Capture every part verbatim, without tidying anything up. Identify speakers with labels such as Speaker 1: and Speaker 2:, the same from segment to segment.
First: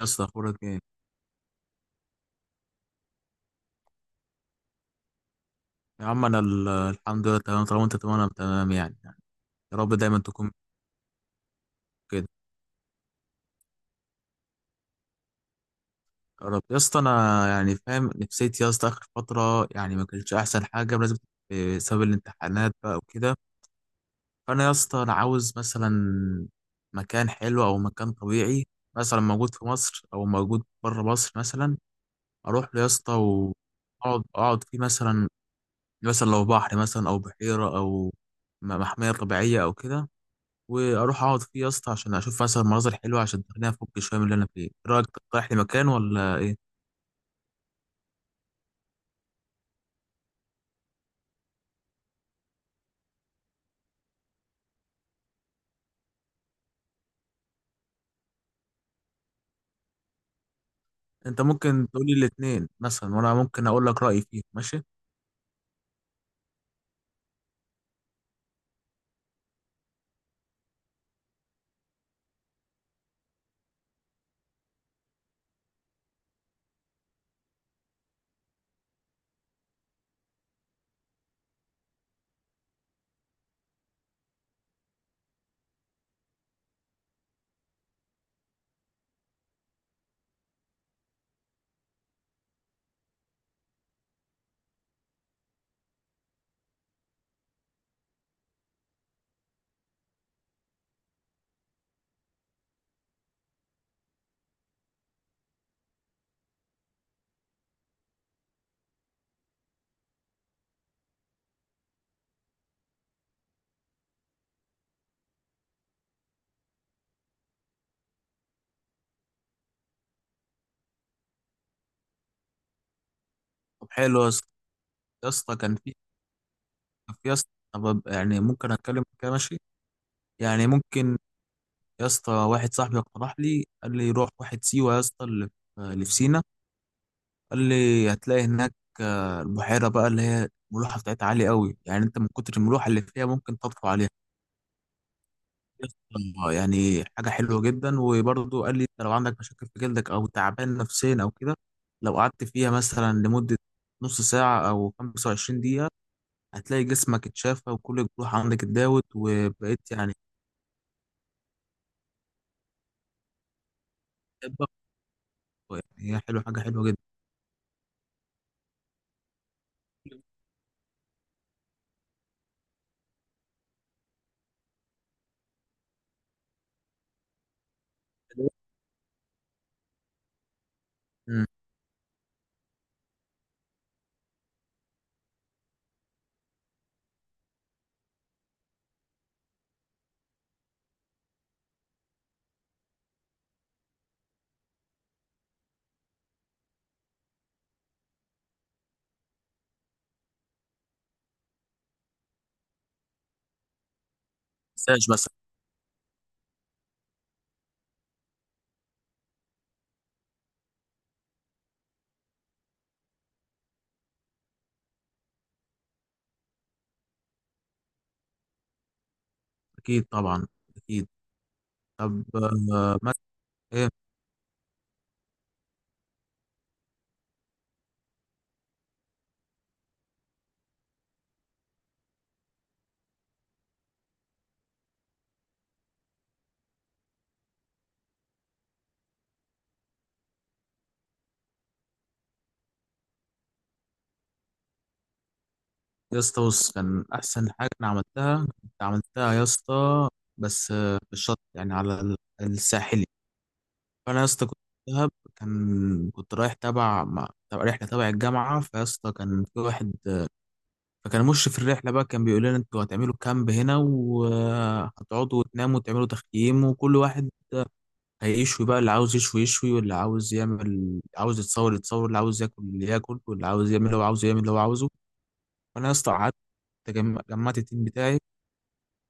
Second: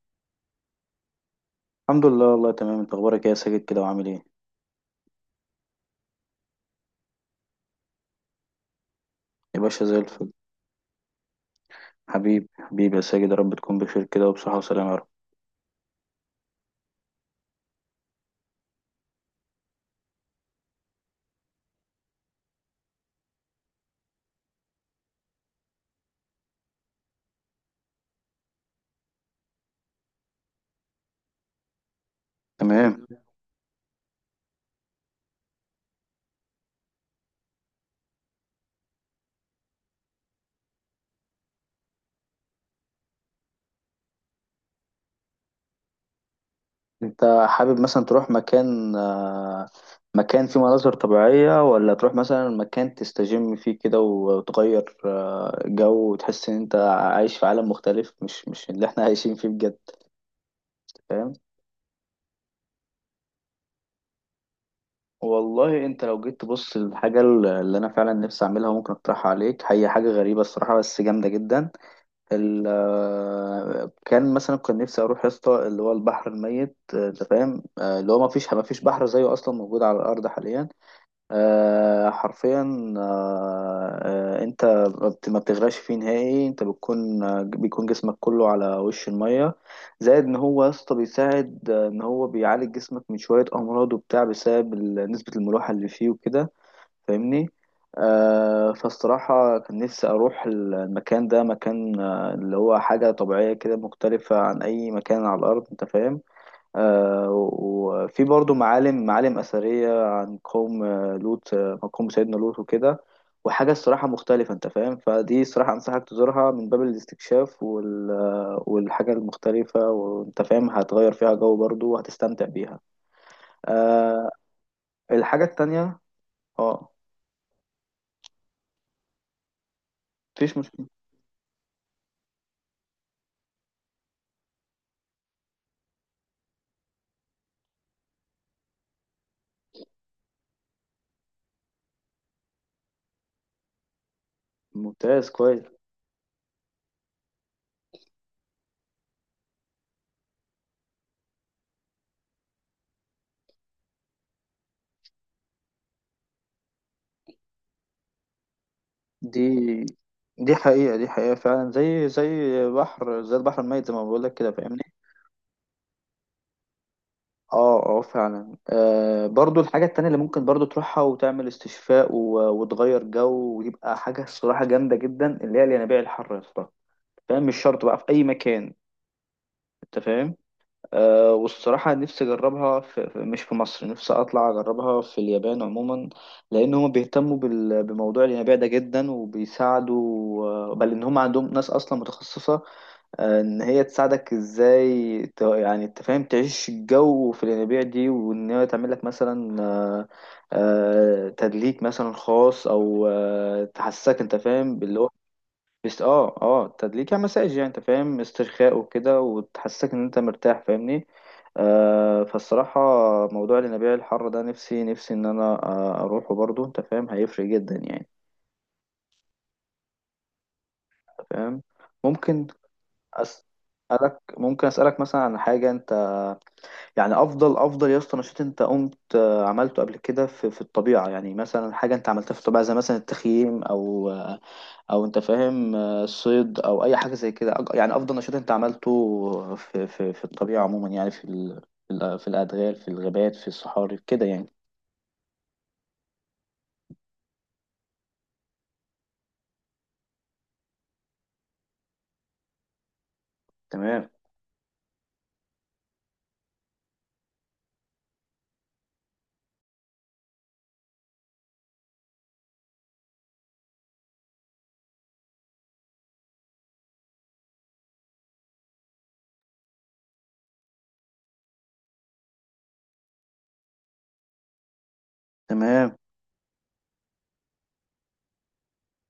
Speaker 1: يا اسطى اخبارك ايه؟
Speaker 2: الحمد لله، والله تمام. انت اخبارك ايه يا ساجد كده وعامل ايه؟
Speaker 1: يا عم انا ال- الحمد لله تمام. طالما انت تمام انا تمام، يعني يعني.
Speaker 2: يا
Speaker 1: يا
Speaker 2: باشا
Speaker 1: رب
Speaker 2: زي
Speaker 1: دايما
Speaker 2: الفل.
Speaker 1: تكون كده.
Speaker 2: حبيبي حبيبي يا ساجد، يا رب تكون بخير كده وبصحة وسلامة يا رب.
Speaker 1: يا رب يا اسطى، انا يعني فاهم نفسيتي يا اسطى. اخر فتره يعني ما كانتش احسن حاجه بسبب، بسبب الامتحانات بقى وكده. فانا يا اسطى انا عاوز مثلا مكان حلو او مكان طبيعي، مثلا موجود في مصر او موجود بره مصر، مثلا اروح له يا
Speaker 2: تمام.
Speaker 1: اسطى واقعد اقعد فيه مثلا. مثلا لو بحر مثلا او بحيره او م- محميه طبيعيه او كده، واروح اقعد فيه يا اسطى عشان اشوف مثلا مناظر حلوه عشان تخليني افك شويه من اللي انا فيه. إيه رايك، تقترح لي مكان ولا ايه؟
Speaker 2: انت حابب مثلا تروح مكان آه، مكان فيه مناظر طبيعية، ولا تروح مثلا مكان تستجم فيه كده وتغير آه، جو، وتحس ان انت عايش في عالم مختلف، مش مش اللي احنا عايشين فيه بجد. فاهم.
Speaker 1: انت ممكن تقول لي الاثنين مثلا وانا ممكن اقول لك رايي فيه، ماشي.
Speaker 2: والله انت لو جيت تبص للحاجة اللي انا فعلا نفسي اعملها وممكن اقترحها عليك، هي حاجة غريبة الصراحة بس جامدة جدا. ال آه، كان مثلا كان نفسي اروح يا اسطى اللي هو البحر الميت، آه، انت فاهم. آه، اللي هو ما فيش ما فيش بحر زيه اصلا موجود على الارض حاليا، آه، حرفيا. آه، آه، انت ما بت- ما بتغرقش فيه نهائي، انت بتكون آه، بيكون جسمك كله على وش الميه. زائد ان هو يا اسطى بيساعد آه، ان هو بيعالج جسمك من شويه امراض وبتاع بسبب ال- نسبه الملوحه اللي فيه وكده، فاهمني. آه فالصراحة كان نفسي أروح المكان ده، مكان آه اللي هو حاجة طبيعية كده مختلفة عن أي مكان على الأرض، أنت فاهم. آه وفي برضو معالم معالم أثرية عن قوم آه، لوط، آه، قوم سيدنا لوط وكده، وحاجة الصراحة مختلفة أنت فاهم. فدي الصراحة أنصحك تزورها من باب الاستكشاف وال... آه، والحاجة المختلفة، وأنت فاهم هتغير فيها جو برضو وهتستمتع بيها
Speaker 1: طب حلو يا
Speaker 2: آه
Speaker 1: اسطى. يا
Speaker 2: الحاجة
Speaker 1: اسطى كان في،
Speaker 2: التانية. اه.
Speaker 1: كان في يا اسطى طب يعني ممكن اتكلم كده؟ ماشي.
Speaker 2: مفيش
Speaker 1: يعني
Speaker 2: مشكلة.
Speaker 1: ممكن يا اسطى، واحد صاحبي اقترح لي قال لي روح واحد سيوه يا اسطى، اللي في، اللي في سينا. قال لي هتلاقي هناك آه، البحيره بقى اللي هي الملوحه بتاعتها عاليه قوي، يعني انت من كتر الملوحه اللي فيها ممكن تطفو عليها.
Speaker 2: ممتاز كويس.
Speaker 1: آه، يعني حاجة حلوة جدا. وبرضه قال لي انت لو عندك مشاكل في جلدك او تعبان نفسيا او كده، لو قعدت فيها مثلا لمدة نص ساعة او خمسة وعشرين دقيقة، هتلاقي جسمك اتشافى وكل الجروح عندك اتداوت
Speaker 2: دي
Speaker 1: وبقيت يعني
Speaker 2: دي حقيقة، دي حقيقة فعلا، زي زي بحر، زي البحر الميت زي ما بقول لك كده،
Speaker 1: شابة.
Speaker 2: فاهمني.
Speaker 1: يعني هي حلوة، حاجة حلوة جدا.
Speaker 2: اه، اه، فعلا. آه برضو الحاجة التانية اللي ممكن برضو تروحها وتعمل استشفاء و... وتغير جو، ويبقى حاجة الصراحة جامدة جدا، اللي هي الينابيع الحر يا اسطى. فاهم، مش شرط بقى في أي مكان، أنت فاهم. آه
Speaker 1: مم.
Speaker 2: والصراحة نفسي أجربها في... في- مش في مصر، نفسي أطلع أجربها في اليابان عموما، لأن هما بيهتموا بال... بموضوع الينابيع ده جدا وبيساعدوا. آه، بل إن هما عندهم ناس أصلا متخصصة، آه، ان هي تساعدك ازاي، ت- يعني انت فاهم تعيش الجو في الينابيع دي، وان هي تعمل لك مثلا آه، آه، تدليك مثلا خاص، او آه، تحسسك انت فاهم باللي
Speaker 1: مساج
Speaker 2: هو.
Speaker 1: بس.
Speaker 2: بس اه، اه، تدليك يعني، مساج يعني، انت فاهم، استرخاء وكده وتحسسك ان انت مرتاح، فاهمني. آه فالصراحة موضوع الينابيع الحارة ده، نفسي نفسي ان انا آه، اروحه برضو، انت فاهم هيفرق جدا يعني،
Speaker 1: اكيد طبعا. اكيد.
Speaker 2: انت فاهم.
Speaker 1: طب
Speaker 2: ممكن
Speaker 1: آه، مثلا ايه؟
Speaker 2: أسألك ممكن أسألك مثلا عن حاجة انت. يعني افضل افضل يا اسطى نشاط انت قمت آه، عملته قبل كده في في الطبيعه، يعني مثلا حاجه انت عملتها في الطبيعه زي مثلا التخييم او آه، او انت فاهم آه، الصيد، او اي حاجه زي كده، أج- يعني افضل نشاط انت عملته في في في الطبيعه عموما، يعني في ال- في ال- في الادغال، في الغابات، في الصحاري كده يعني.
Speaker 1: يا اسطى بص، كان احسن حاجة انا عملتها، كنت عملتها يا اسطى بس آه، في الشط يعني على ال- الساحلي.
Speaker 2: تمام،
Speaker 1: فانا يا اسطى كنت في دهب. كان كنت رايح تبع، مع تبع رحله تبع الجامعه. فيا اسطى كان في واحد، فكان مشرف الرحله بقى، كان بيقول لنا انتوا هتعملوا كامب هنا وهتقعدوا وتناموا وتعملوا تخييم، وكل واحد هيشوي بقى، اللي عاوز يشوي يشوي واللي عاوز يعمل، عاوز يتصور يتصور، اللي عاوز ياكل اللي ياكل، واللي عاوز يعمل اللي هو عاوزه يعمل اللي هو عاوزه. فانا يا
Speaker 2: تمام.
Speaker 1: اسطى قعدت، جم- جمعت التيم بتاعي،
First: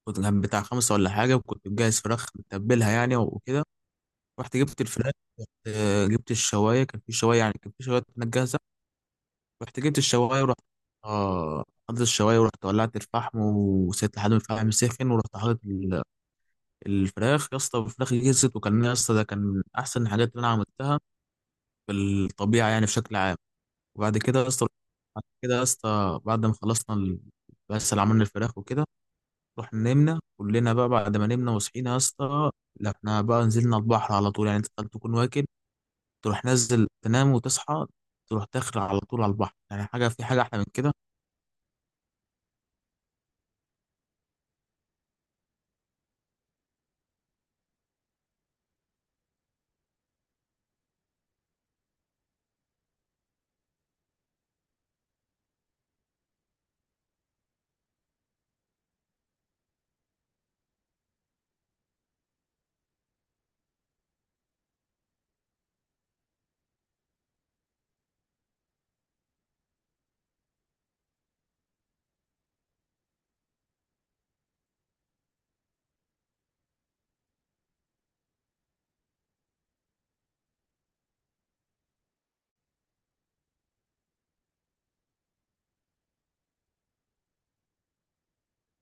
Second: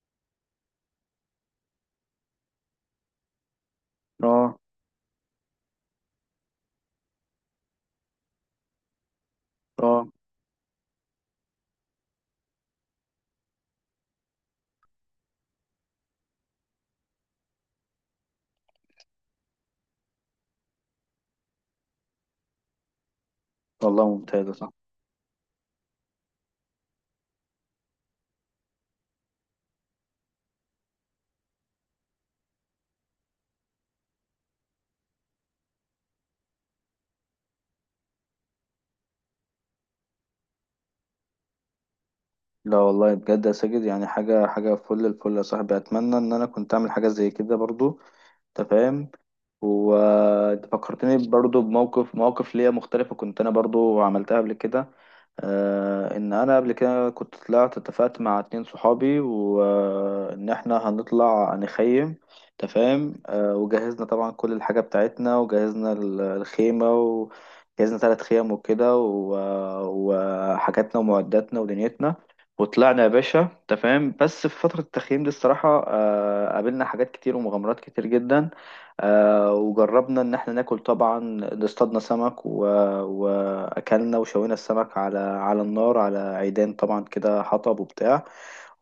Speaker 1: كنت كان بتاع خمسه ولا حاجه، وكنت مجهز فراخ متبلها يعني وكده.
Speaker 2: اه،
Speaker 1: رحت جبت الفراخ، آه، جبت الشوايه، كان في شوايه، يعني كان في شوايه كانت جاهزه. رحت جبت
Speaker 2: اه.
Speaker 1: الشوايه ورحت، اه حطيت الشوايه ورحت ولعت الفحم وسيبت لحد ما الفحم سخن، ورحت حاطط ال- الفراخ يا اسطى. الفراخ جهزت، وكان يا اسطى ده كان من احسن الحاجات اللي انا عملتها في الطبيعه يعني بشكل عام.
Speaker 2: والله
Speaker 1: وبعد كده
Speaker 2: ممتاز
Speaker 1: يا
Speaker 2: يا
Speaker 1: اسطى،
Speaker 2: صاحبي.
Speaker 1: بعد كده يا اسطى بعد ما خلصنا ال- بس اللي عملنا الفراخ وكده، رحنا نمنا كلنا بقى. بعد ما نمنا وصحينا يا اسطى، لا احنا بقى نزلنا البحر على طول. يعني انت تكون واكل، تروح نزل تنام وتصحى، تروح داخل على طول على البحر، يعني حاجه، في حاجه احلى من كده؟
Speaker 2: لا والله بجد يا ساجد، يعني حاجه حاجه فل الفل يا صاحبي، اتمنى ان انا كنت اعمل حاجه زي كده برضو، انت فاهم. وانت فكرتني برضو بموقف مواقف ليا مختلفة كنت انا برضو عملتها قبل كده. آه ان انا قبل كده كنت طلعت اتفقت مع اتنين صحابي، وان احنا هنطلع نخيم، تفاهم. آه وجهزنا طبعا كل الحاجة بتاعتنا، وجهزنا ال- الخيمة، وجهزنا ثلاث خيم وكده و- وحاجاتنا ومعداتنا ودنيتنا، وطلعنا يا باشا، تفاهم. بس في فترة التخييم دي الصراحة آه قابلنا حاجات كتير ومغامرات كتير جدا، آه وجربنا ان احنا ناكل، طبعا اصطادنا سمك و... واكلنا وشوينا السمك على على النار، على عيدان طبعا كده، حطب وبتاع.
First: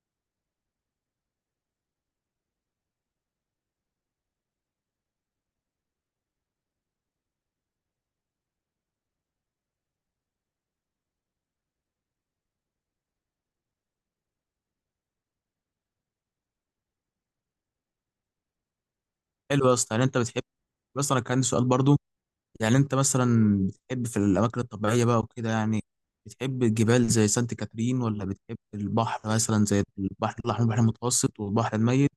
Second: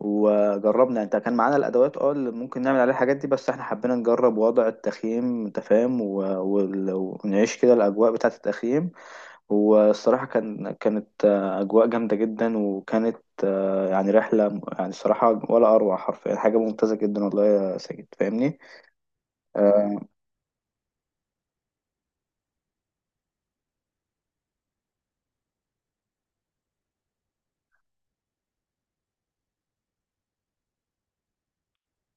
Speaker 2: وجربنا، انت كان معانا الادوات اه اللي ممكن نعمل عليها الحاجات دي، بس احنا حبينا نجرب وضع التخييم انت فاهم، و... وال- ونعيش كده الاجواء بتاعه التخييم. والصراحه كان كانت آه، اجواء جامده جدا، وكانت آه، يعني رحله، يعني الصراحه ولا اروع حرفيا، حاجه ممتازه جدا والله يا ساجد، فاهمني.
Speaker 1: حلو يا اسطى. يعني انت بتحب، بس انا كان عندي سؤال برضو. يعني انت مثلا بتحب في الاماكن الطبيعيه بقى وكده، يعني بتحب الجبال زي سانت كاترين، ولا بتحب البحر مثلا زي البحر الاحمر، البحر المتوسط، والبحر الميت،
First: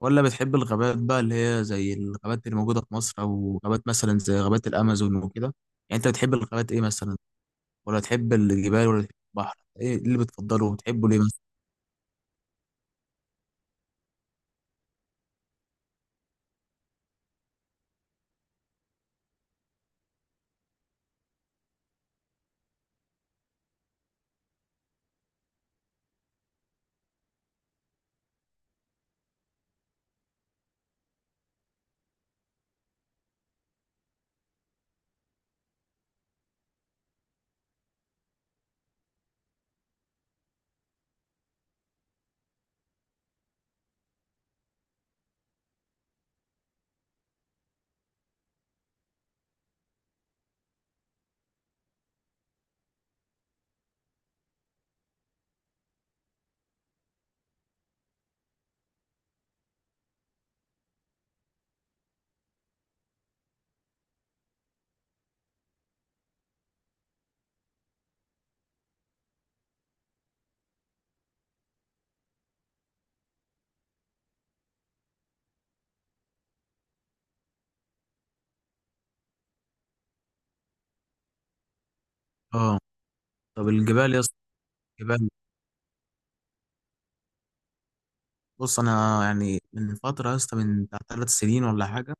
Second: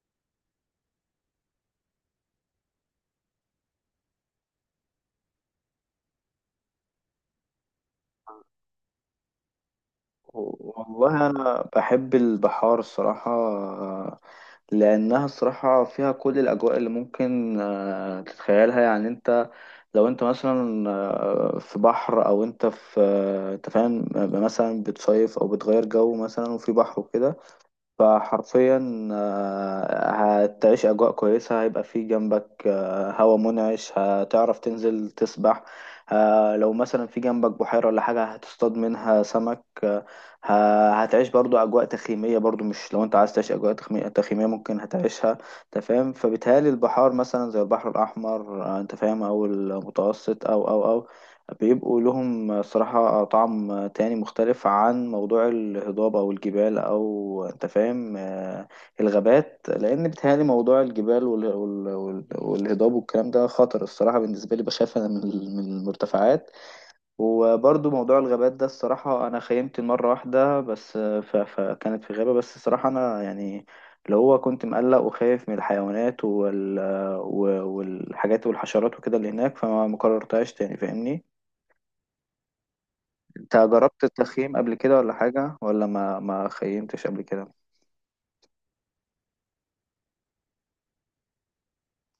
Speaker 1: ولا بتحب الغابات بقى اللي هي زي الغابات اللي موجوده في مصر، او غابات مثلا زي غابات الامازون وكده؟ يعني انت بتحب الغابات ايه مثلا؟ ولا تحب الجبال ولا تحب البحر؟ ايه اللي بتفضله وبتحبه ليه
Speaker 2: والله
Speaker 1: مثلا؟
Speaker 2: أنا بحب البحار الصراحة آه، لأنها الصراحة فيها كل الأجواء اللي ممكن آه، تتخيلها، يعني أنت لو أنت مثلا آه، في بحر، أو أنت في آه، أنت فاهم آه، مثلا بتصيف أو بتغير جو مثلا وفي بحر وكده، فحرفيا آه، هتعيش أجواء كويسة، هيبقى في جنبك آه، هوا منعش، هتعرف تنزل تسبح، آه، لو مثلا في جنبك بحيرة ولا حاجة هتصطاد منها سمك آه، ه- هتعيش برضو أجواء تخييمية برضو، مش لو أنت عايز تعيش أجواء تخمي- تخييمية ممكن هتعيشها، أنت فاهم. فبالتالي البحار مثلا زي البحر الأحمر آه، أنت فاهم، أو المتوسط أو أو أو بيبقوا لهم صراحة طعم تاني مختلف عن موضوع الهضاب أو الجبال، أو أنت فاهم آه، الغابات، لأن بيتهيألي موضوع الجبال وال- وال- وال- والهضاب والكلام ده خطر الصراحة بالنسبة لي، بخاف أنا من ال- من المرتفعات. وبرضو موضوع الغابات ده الصراحة أنا خيمت مرة واحدة بس آه، ف- فكانت في غابة، بس الصراحة أنا يعني اللي هو كنت مقلق وخايف من الحيوانات وال... آه، و- والحاجات والحشرات وكده اللي هناك، فما مكررتهاش تاني، فاهمني.
Speaker 1: اه.
Speaker 2: انت
Speaker 1: طب
Speaker 2: جربت
Speaker 1: الجبال، يا
Speaker 2: التخييم قبل كده ولا
Speaker 1: يبقى
Speaker 2: حاجة، ولا ما ما خيمتش قبل كده؟
Speaker 1: بص، انا يعني من فتره يا اسطى، من بتاع ثلاث سنين ولا حاجه،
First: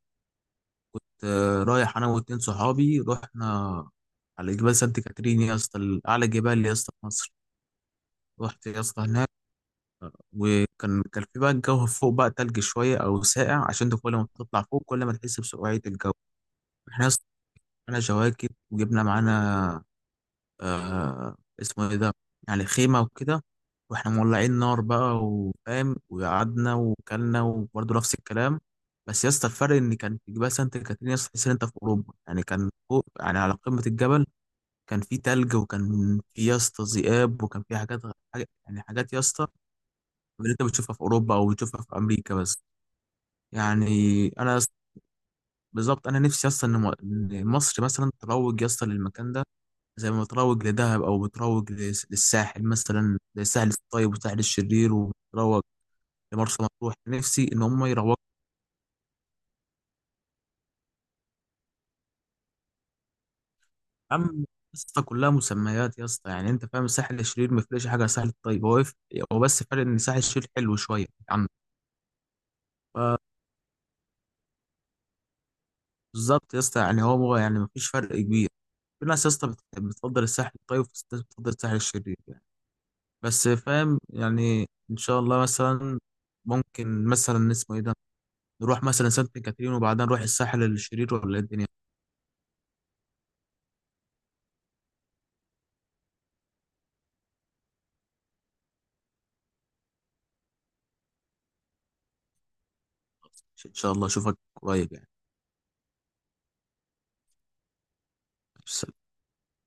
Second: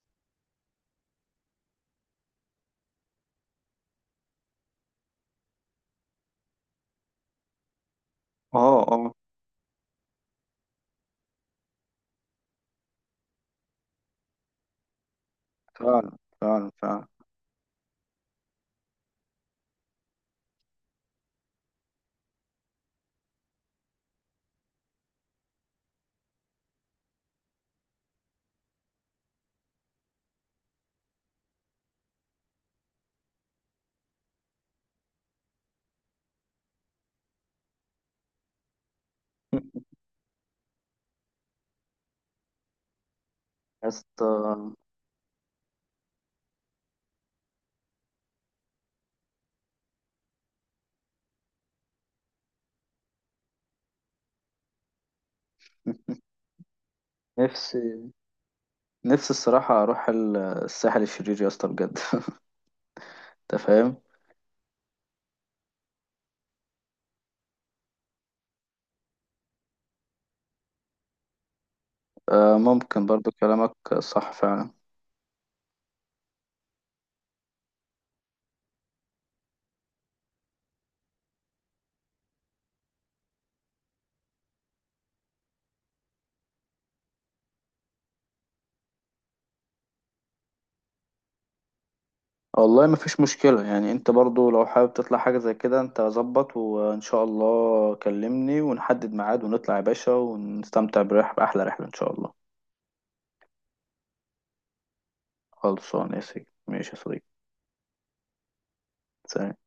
Speaker 1: كنت رايح انا واتنين صحابي، رحنا على جبال سانت كاترين يا اسطى، ال- اعلى جبال يا اسطى في مصر. رحت
Speaker 2: اه،
Speaker 1: يا اسطى
Speaker 2: اه،
Speaker 1: هناك، وكان كان في بقى الجو فوق بقى تلج شويه او ساقع، عشان انت كل ما بتطلع فوق كل ما تحس بسقوعيه
Speaker 2: فعلا
Speaker 1: الجو.
Speaker 2: فعلا
Speaker 1: احنا
Speaker 2: فعلا
Speaker 1: يا اسطى معانا جواكت، وجبنا معانا آه، اسمه ايه ده، يعني خيمة وكده، واحنا مولعين نار بقى وفاهم، وقعدنا وكلنا وبرضه نفس الكلام. بس يا اسطى الفرق ان كان في جبال سانت كاترين يا اسطى، تحس ان انت في اوروبا يعني. كان فوق يعني على قمة الجبل، كان في تلج، وكان في يا اسطى ذئاب، وكان في حاجات غ- حاجة يعني، حاجات يا اسطى اللي انت بتشوفها في اوروبا او بتشوفها في امريكا بس. يعني
Speaker 2: يا
Speaker 1: انا يا
Speaker 2: اسطى،
Speaker 1: اسطى- بالظبط انا نفسي يا اسطى ان م- إن مصر مثلا تروج يا اسطى للمكان ده، زي ما بتروج لدهب، او بتروج لس- للساحل، مثلا للساحل الطيب والساحل الشرير، وبتروج لمرسى مطروح. نفسي ان هم
Speaker 2: نفسي
Speaker 1: يروجوا.
Speaker 2: نفسي الصراحة أروح ال- الساحل الشرير يا اسطى بجد أنت فاهم؟
Speaker 1: يا عم يا اسطى، كلها مسميات يا اسطى، يعني انت فاهم، الساحل الشرير ما فرقش حاجه عن الساحل الطيب. هو يف- هو بس فرق ان الساحل الشرير حلو شويه عن،
Speaker 2: آه ممكن برضو كلامك صح فعلا.
Speaker 1: بالظبط يا اسطى، يعني هو يعني ما فيش فرق كبير. في ناس يا اسطى بت- بتفضل الساحل الطيب، وفي ناس بتفضل الساحل الشرير يعني. بس فاهم، يعني ان شاء الله مثلا ممكن مثلا، اسمه ايه ده، نروح مثلا سانت كاترين وبعدين نروح الساحل الشرير، ولا إيه الدنيا؟
Speaker 2: والله مفيش مشكلة، يعني أنت برضو لو حابب تطلع حاجة زي كده أنت ظبط، وإن شاء الله كلمني ونحدد ميعاد ونطلع يا باشا ونستمتع برحلة، بأحلى رحلة إن شاء الله.
Speaker 1: ان شاء الله اشوفك قريب،
Speaker 2: خلصان يا سيدي، ماشي يا صديقي.
Speaker 1: يعني
Speaker 2: سلام.